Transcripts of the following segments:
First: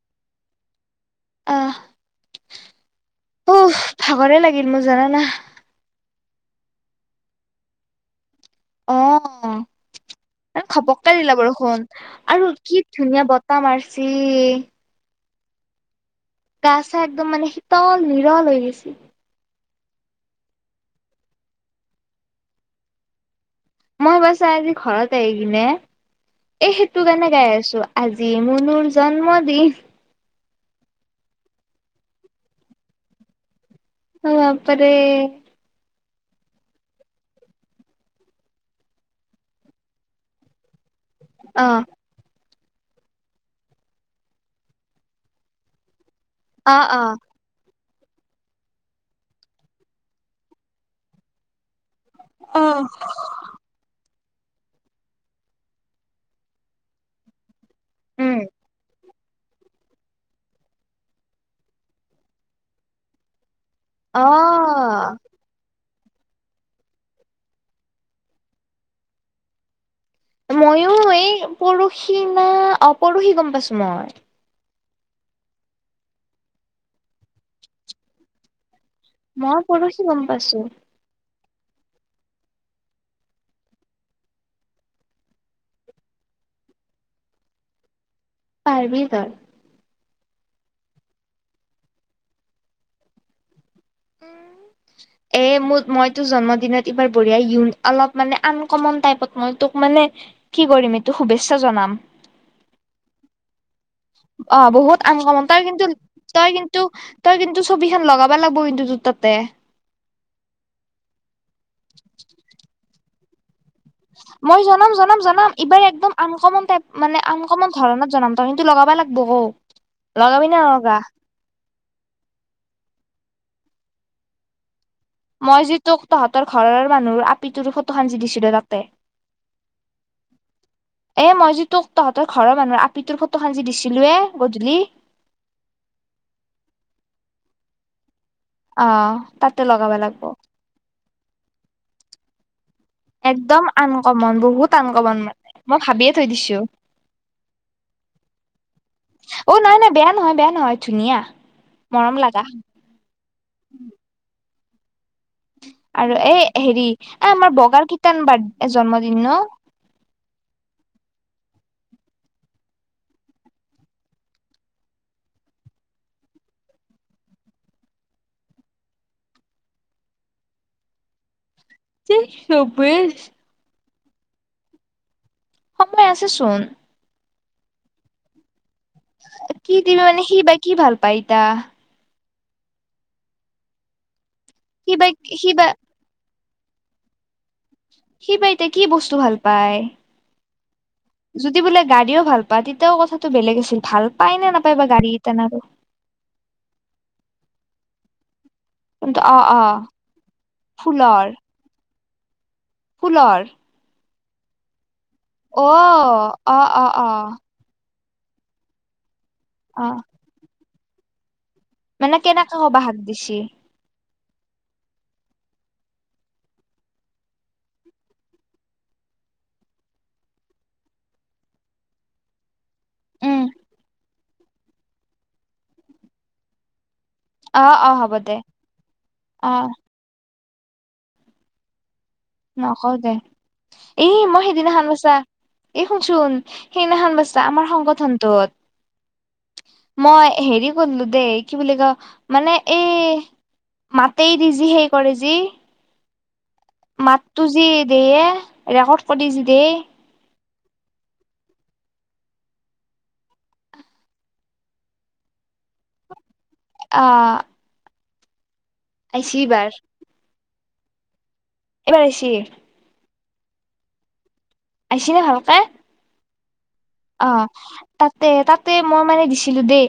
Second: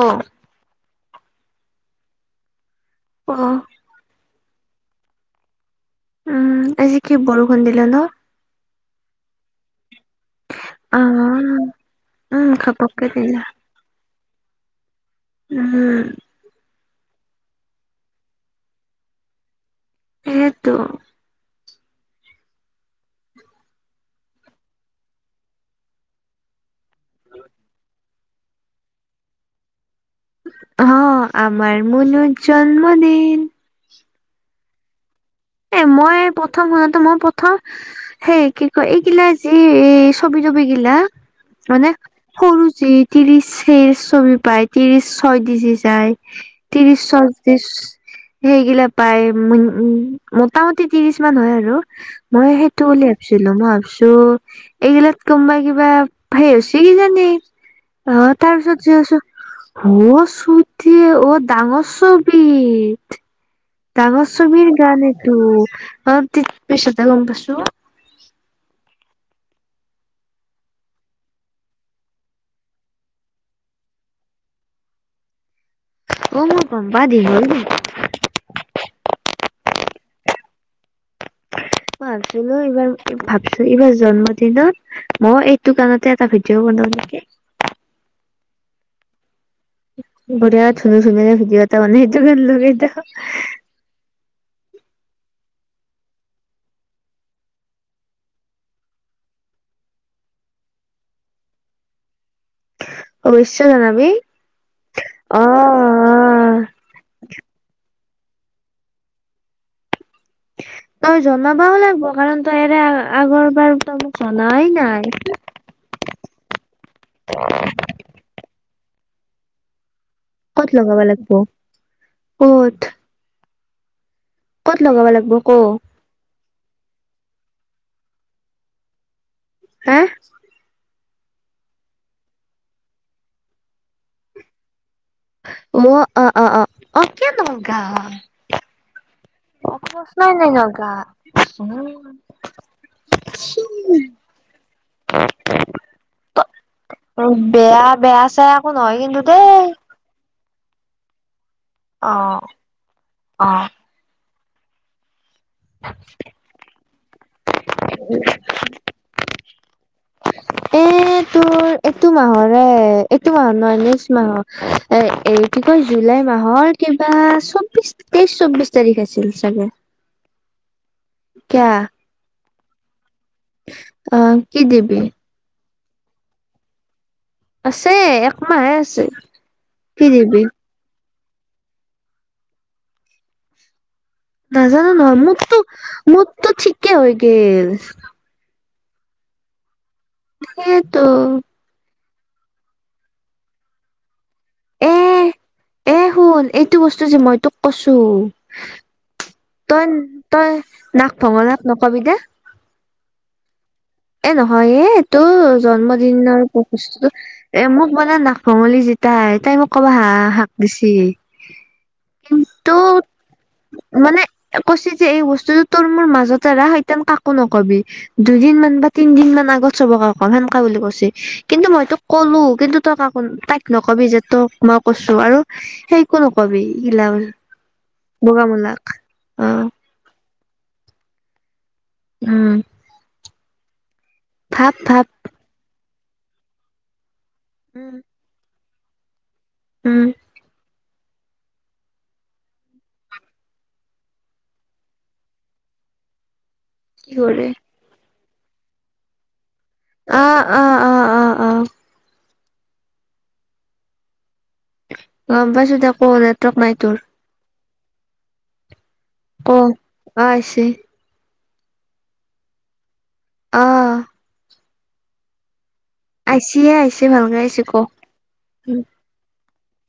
উম। আহ অ উ ভাগৰে লাগিল মোৰ জানানা। উম আজি কি বৰষুণ দিল ন। অঁ। খপককাই দিলা বাৰু আহ শুন উম আৰু কি ঘপককে ধুনীয়া দিলে বতাহ মাৰছি। উম। গচা একদম মানে শীতল বিৰল হৈ গৈছে। সেইটো মই বছা আজি ঘৰত আহ কিনে। এ সেইটো কাৰণে গাই আছো আজি মুনুৰ জন্ম দিন হ আমাৰ মুনুৰ জন্মদিন অ বাপৰে এ মই প্ৰথম শুনাতে মই প্ৰথম সেই কি কয় এইগিলা যি এই ছবি তবি গিলা অ মানে সৰু যে ত্ৰিশ হে ছবি পাই ত্ৰিশ ছয় ডিজি যায় অ ত্ৰিশ অ ছয়ত্ৰিশ সেই গিলা পায় উম মোটামুটি ত্ৰিশ মান হয় আৰু মই সেইটো বুলি ভাবিছিলো মই ভাবিছো এইগিলাত কোমবাই কিবা সেই হৈছে কিজানি অ উম তাৰপিছত যই আছো অ চুতি অ ডাঙৰ ছবিত অ ডাঙৰ চবিৰ গান এইটো অলপ দেইত পিছতেহে গম পাইছো মইয়ো এই পৰহি না অ পৰহি গম পাইছো মই অ মোৰ গম্পা দীঘল দেই মই পৰহি গম পাইছো মই ভাবিছিলো এইবাৰ ভাবছো এইবাৰ জন্ম দিনত মই এইটো গানতে এটা ভিডিঅ' বন নাও নেকে পাৰবি তই [unintelligible] এ মোত মই তোৰ জন্মদিনত এইবাৰ বঢ়িয়াই ইন অলপ মানে আনকমন টাইপত মই তোক মানে কি কৰিম এইটো শুভেচ্ছা জনাম [unintelligible] অৱশ্যে জনাবি অ বহুত আন অ কমন তই কিন্তু তই কিন্তু তই কিন্তু চবি খন লগাবা লাগিব কিন্তু জোতা তে তই জনাবা হ'লে বগান্দই এৰা আগৰ বাৰ তই মোক মই জনাই জনাম নাই জনাম জনাম ইবাৰ একদম আন কমন টাইপ মানে আন কমন ধৰণত জনাম ত কিন্তু লগাবা লাগব ক লগাবি নে ক'ত নলগা লগাবা লাগব ক'ত? ক'ত লগাব লাগিব ক মই যি তোক তহঁতৰ ঘৰৰ মানুহৰ আপিটোৰো ফটো যি দিছো দে তাতে হে? এ মই যি তোক তহঁতৰ ঘৰৰ মানুহৰ আপি তৰ ফটোখন যি দিছিলো এ গধূলি। ম অ অ অ অ কিয় নগাম অ। তাতে লগাব লাগব প্ৰশ্নই নেনগা [unintelligible] একদম আনকমন বহুত আনকমনান মই ভাবিয়ে থৈ দিছো। অ বেয়া বেয়া চাই একো নহয় কিন্তু দে। অ নাই নাই বেয়া নহয় বেয়া নহয় ধুনীয়া মৰম লাগা। অ আৰু এই হেৰি এ আমাৰ বগাৰ কীতান বাড জন্মদিন ন? এ তোৰ এইটো মাহৰে এইটো নহয় নেক্স মাহৰ এ এই কি কয় জুলাই মাহৰ কিবা চৌবিশ তেইছ চব্ববিশ তাৰিখে আছিল চাগে। কিয়া? চৌব্বিছ অ কি দিবি? সময় আছে চোন। আছে একমাহে আছ কি দিবি মানে সি বা কি ভাল পাই ইতা। নাজানো সি বা নহয় সি মোতটো বা মোতটো ঠিকে হৈ গেল। তে কি বস্তু ভাল পায়? সেইটো। যদি বোলে গাড়ীও ভাল পা তেতিয়াও কথাটো বেলেগ আছিল ভাল পায় নে নাপায় বা এ গাড়ী কেইটান আৰু এ শুন এইটো বস্তু যে মই তোক কছো কিন্তু অ অ তই-তই নাক ফুলৰ ভঙনাক নকবি দে। ফুলৰ এ নহয় এ এইটো অ জন্মদিনৰ আৰু অ অ অ প্ৰশুষ্টটো এ মোক বন নাক ভঙলি যেিতাই তাই মোক অ কবা হাঁহ শাক দিচি। মানে কেনেকে কবা হাক দিছি। কৈছি যে এই বস্তুতটো তোৰ মোৰ মাজতে এ ৰা সেইতেন কাকো নকবি দুইদিনমানান ব তিন দিন মান আগত চবকাে অকল সেনেকা বুলি কৈছে কিন্তু মইতো ক'লো কিন্তু তাক উম তাইক নক কবি যে তক মই কৈছো আৰু সেইকো নকবি। ইলৌল অ অ হ'ব দে বগামূলাক অ, উম নকও দে। এ মই ভাব ভাব সেইদিনাখন্বছা এই শুনচোন সেইদিনাখনান বছা আমাৰ উম সংগঠনটোত উম মই হেৰি কৰিলো দেই কি বুলি ক মানে এই মাতেই দি যি সেই কৰে যি কি মাতো কৰে যি দেই ৰেকৰ্ড কৰিছি দেই অ অ', অ', অ', অ', গম পাইছোকৌ নেটৱক নাই তোৰ। অ আহিছি অ, এইবাৰ আইছে। এইবাৰ আইছি। অহ ', আইছি না ভালকে? আইছে অ ভালকে আইছে ক তাতে তাতে মই মানে দি। [unintelligible] দেই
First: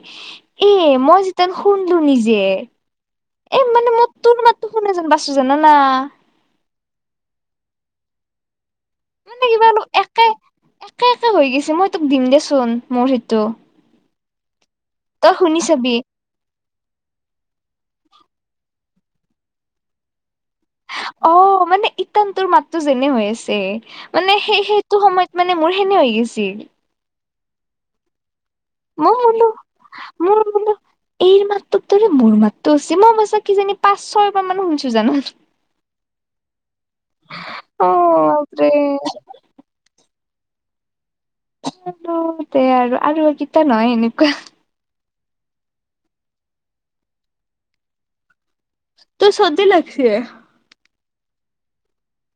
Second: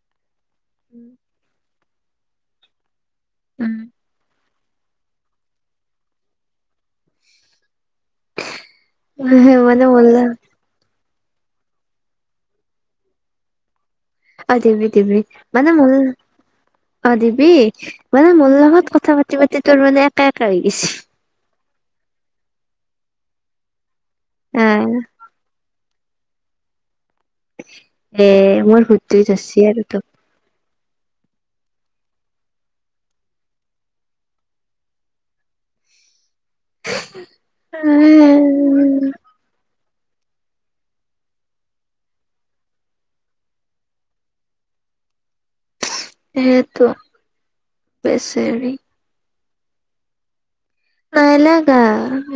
এ মই যিতিান শুনলো নিজে। এই উম মানে মই তোৰো মাতো শুনে যেন বাচো জানানা। মানে কিবালো মোৰ একে। লগত একে একে হৈ গৈছে মই তোক দিম দেচোন মোৰ সেইটো। অ দিবিবি দিবি তই শুনি মানে চাবি মই। অ দিবি মানে মোৰ লগত কথা পাতি পাতি তোৰ মানে একে একে হৈ গৈছে। অ মানে ইটানটোৰ মাতো যেনে হৈ আছে। মানে সেই অ সেইটো সময়ত মানে মোৰ। সেনে হৈ গৈছিল। এ মোৰ ভূতটোৱে মলবোলো ধৰছি আৰু তোক মলবোলো এই মাতটোততৰে মোৰ মাতটো হৈছে মই মইছা কি জানি পাঁচ ছয় বাৰ মানো শুনিছো জানো। অ বাপৰে হম‌ তে আৰু আৰু এইকেইটা নহয় এনেকুৱা। সেইয়টো বেছ তোৰ চলি লাগিছে। নাই লাগা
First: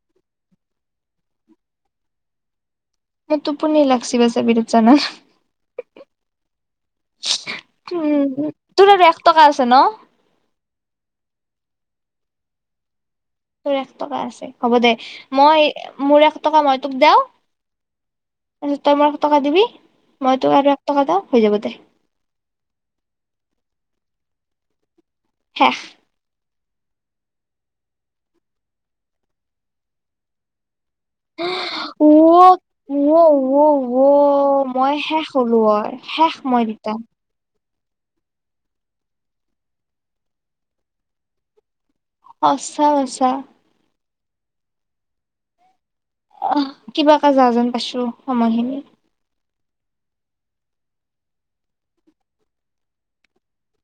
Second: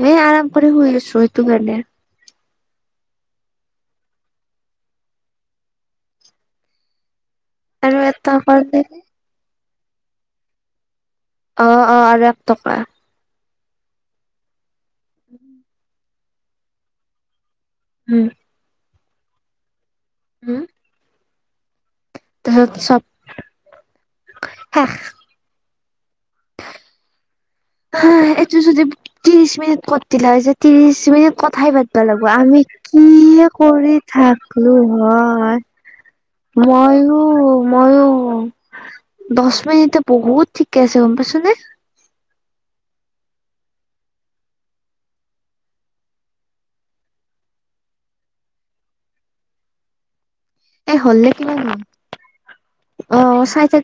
ম আৰাম কৰি শুই আছো সেইটো কাৰণে। মোৰ তুপনি লাগছি বছে বিৰেত জান। উম আৰু এক টকা তোৰ আৰু এক টকা আছে ন। অ, অ, আৰু এক টকা। তোৰ এক টকা আছে হ'ব দে মই মোৰ এক টকা মই তোক দেও। উম। তাৰপিছত তই মই এক টকা দিবি মই তই আৰু এক টকা হৈ যাব দে। তহৰত চব শেষ শেষ হ এইটো যদি ত্ৰিশ মিনিট কৈদিলে হয় যে ত্ৰিশ কথাই পাতিবা লাগিব আমি কি কৰি ৱ-ৱ-ৱ-ৱ থাকলো মই শেষ হলো শেষ মই হয়। দুটা মইো মইো দহ মিনিট বহুত ঠিকে আছে গ'ম পাইছো নে। আচ্ছা বছা আহ কিবা এটা যাহ যেন পাইছো সময়খিনি। এ হ'ল নে কি অ চাই থাক।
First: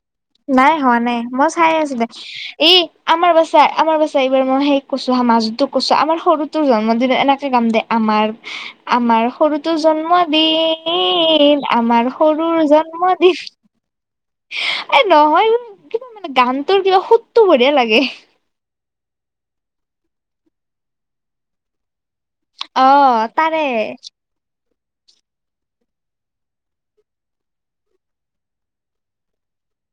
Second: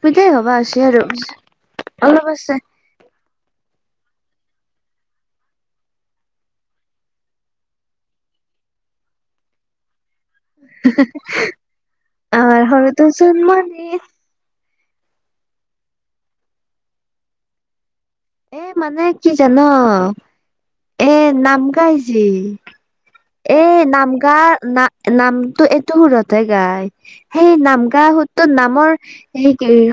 নাই হোৱা নাই মই চাই আছিলো অলপ আছে এই আমাৰ বাচা আমাৰ বাচা। পেগুমেম সেই মই সেই কৈছো সমাজতো কৈছো আমাৰ সৰুতো জন্মদিনত এনেকে গাম দে আমাৰ। আমাৰ সৰুতটো জন্মত বিন আমাৰ সৰুৰ আমাৰ সৰুটো জন্মদিন। জন্মদিন এ নহয়োৰ কিবা মানে গানটোৰ কিবা সুতটো বঢ়িয়া লাগে। এ মানে কি জান, এ নাম গাইজি অ তাৰে ন নামটো এইটো সুৰতে গায়, সেই নাম গা সুটোত নামৰ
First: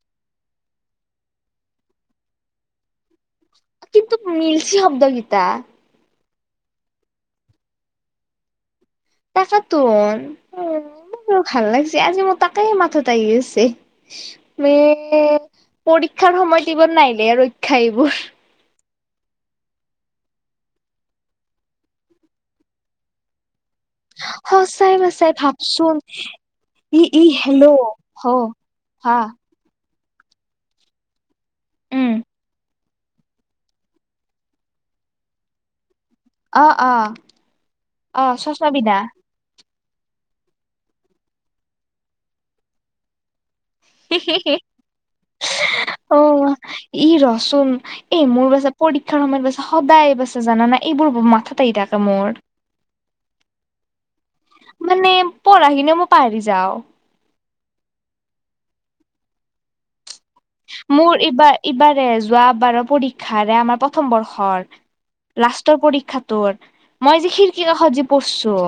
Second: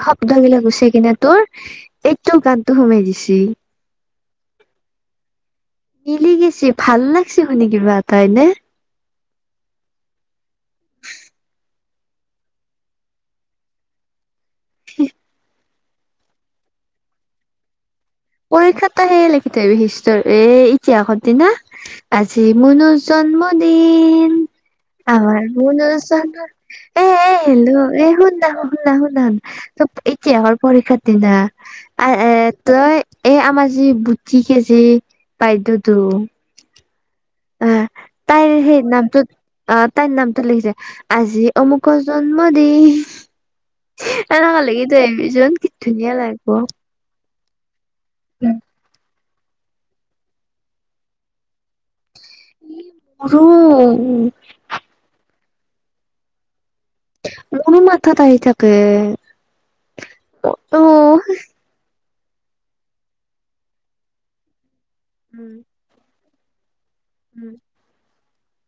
শব্দবিলাক গুছে কিনে তোৰ এই তোৰ গানতটো সোমাই দিছি। কিন্তু মিলছি শব্দ গীটা। মিলি গৈছে ভাল লাগিছে শুনি কিবা এটাইনে হয়নে। তাকে তোন ভাল লাগিছে আজি মোৰ তাকেে। মাথাতে আহি আছে। উে পৰীক্ষাৰ সময়ত ইবোৰ নাইিলে ৰক্ষা এইবোৰ। পৰীক্ষাত তাহে লিখি থয় আহিবি। হীচষ্ট এ ইতিহাসৰ দিনা আজি মনোজ জন্ম দিনন সঁচাই সচাই আমাৰ মুনুৰ ভাবচোন জন্ম ই এ ই এ হেল্ল হ শুননা শু শুন ন হা শুন। ত ইতিহাসৰ পৰীক্ষাৰ দিনা, উম এ তই এ আমাৰ যি বুতি কে যি বাইদেউটো অ অ অ চছমা পিন্ধা? আহ তাই নামটো লিখিছে আজি অমুকৰ জন্মদিন। এনেকুৱা লিখি থৈ আহিবিচোন কি ধুনীয়া লাগিব। চোন এই মোৰ বাছে পৰীক্ষাৰ সময়ত বছে সদায় বাছে জানা না এইবোৰ মাথাত আহি থাকে মোৰ। ই মোৰো। পঢ়াখিনিও মই পাহৰি যাওঁ। মোৰো মাথাত আহি থাকে। অ মোৰ উম এইবাৰ এইবাৰে যোৱা বাৰৰ পৰীক্ষাৰে আমাৰ প্ৰথম বৰ্ষৰ। লাষ্টৰ পৰীক্ষাটোৰ, মই যে উম খিৰিকী কাষত যে পৰছো।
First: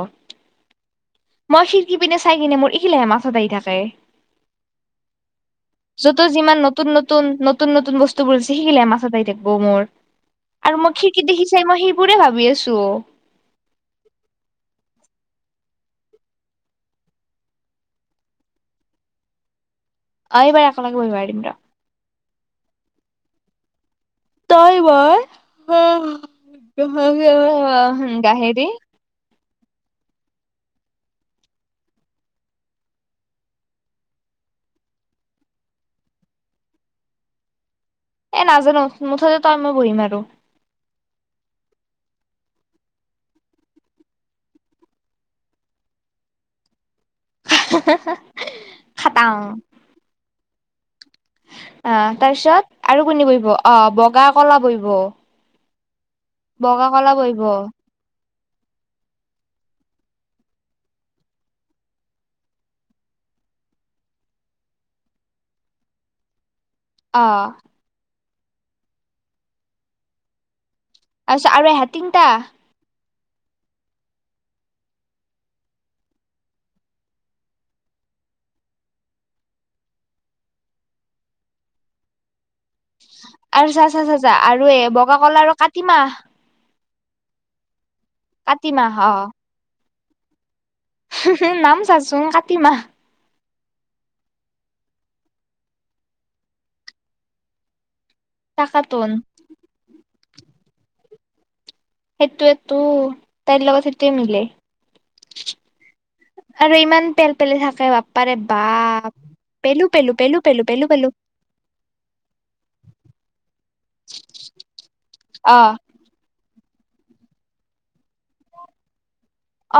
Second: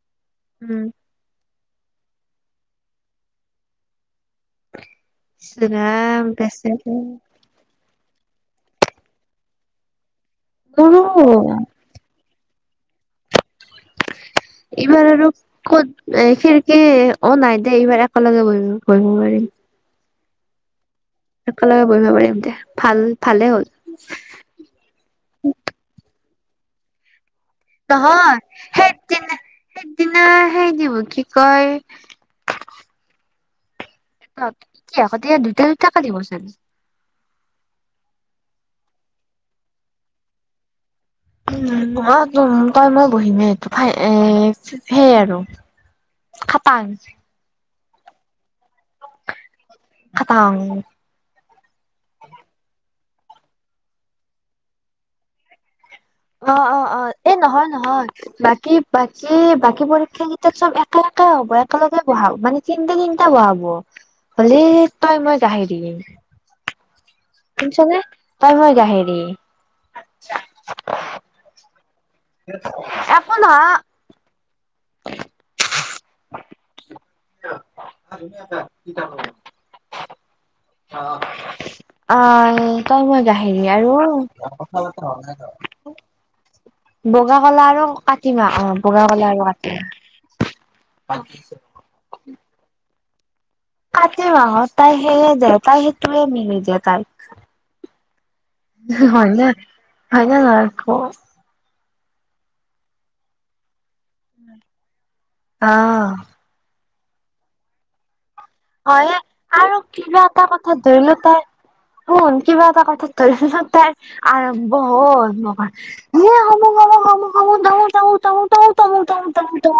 উম মই খিৰিকি পিনে চাই কিনে মোৰ এখিলাহে মাথাত আহি থাকে। ইছ ৰাম যত যিমান নতুন বেচেৰা নতুন নতুন নতুন বস্তু তুবোৰ শিকিলে মাথাত আহি থাকিব মোৰ আৰু মই মোৰো খিকি দেখি চাই মই সেইবোৰে ভাবি আছো। ছু। [inaudible] এইবাৰ আৰু ক'ত অ' খিৰকি অ' নাই দে, এইবাৰ একেলগে ব-বহিব পাৰিম। আহিবাৰ, একেলগে বহিব পাৰিম দে, ভাল-ভালে হ'ল। তই বৰ নহয় সেই [unintelligible] দিনা সেইদিনা সেই দি কি কয়? কি আকৌ তেতিয়া দুটা-দুটাকে দিবচোন। এ, নাজানো মুঠতে তই, মই বহিম আৰু। উম, ম তই মই বহিমেই এইটো ফাই সেই আৰু। খাটাং। [unintelligible] খাটাং। খাটাং অ' তাৰ পিছত আৰু কোনে বহিব? অ' বগা-কলা বহিব। অ' অ' বগা কলা অ' এ বহিব নহয় নহয়। বাকী, কি বাকী বাকী পৰীক্ষা কেইটাত চব একেলগে হ'ব। একেলগে বঢ়াব মানে তিনিটা তিনিটা বঢ়াব। হলে তই মই [unintelligible] দিম। শুনিছনে? তই মই গাহেৰি [unintelligible] আৰু এহেত। একো নহ, [inaudible] অ'। তই-মই গাহেৰি চা চা আৰু? চা চা আৰু এ বগা কলা আৰু কাতিমাহ বগা, কলা আৰু কাটিমা। অ' বগা, কলা আৰু কাটি নাম চাচোন কাটিমা। কাতি মাহত তাই সেয়ে যে তাই সেইটোৱে মিলি দিয়ে তাইক। তাকাতোন হয়নে-হয়নে নহয় ক? সেইটোৱেতো তাইৰ লগত সেইটোৱে মিলে। অহ, আৰু ইমান পেল পেলে থাকে বাপ্পাৰে বাপ হয়ে আৰু পেলু-পেলু কিবা এটা -পেলু-পেলু - কথা ধৰি পেলু-পেলু। ল তাই শুন কিবা এটা কথাত ধৰি ল' তাইৰ আৰম্ভ হল অ [unintelligible] [unintelligible]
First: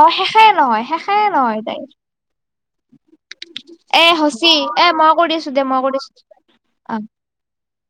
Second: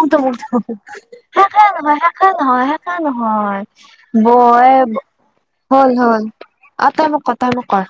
অ শেষে নহয় শেষে তাইৰ নহয়- শেষে নহয়-শেষে নহয়। এ হচি এ বয়েব মই কৰি আছো দে মই হ'ল কৰি আছো -হ'ল অ, তই মোক কৰ - তই মোক কৰ।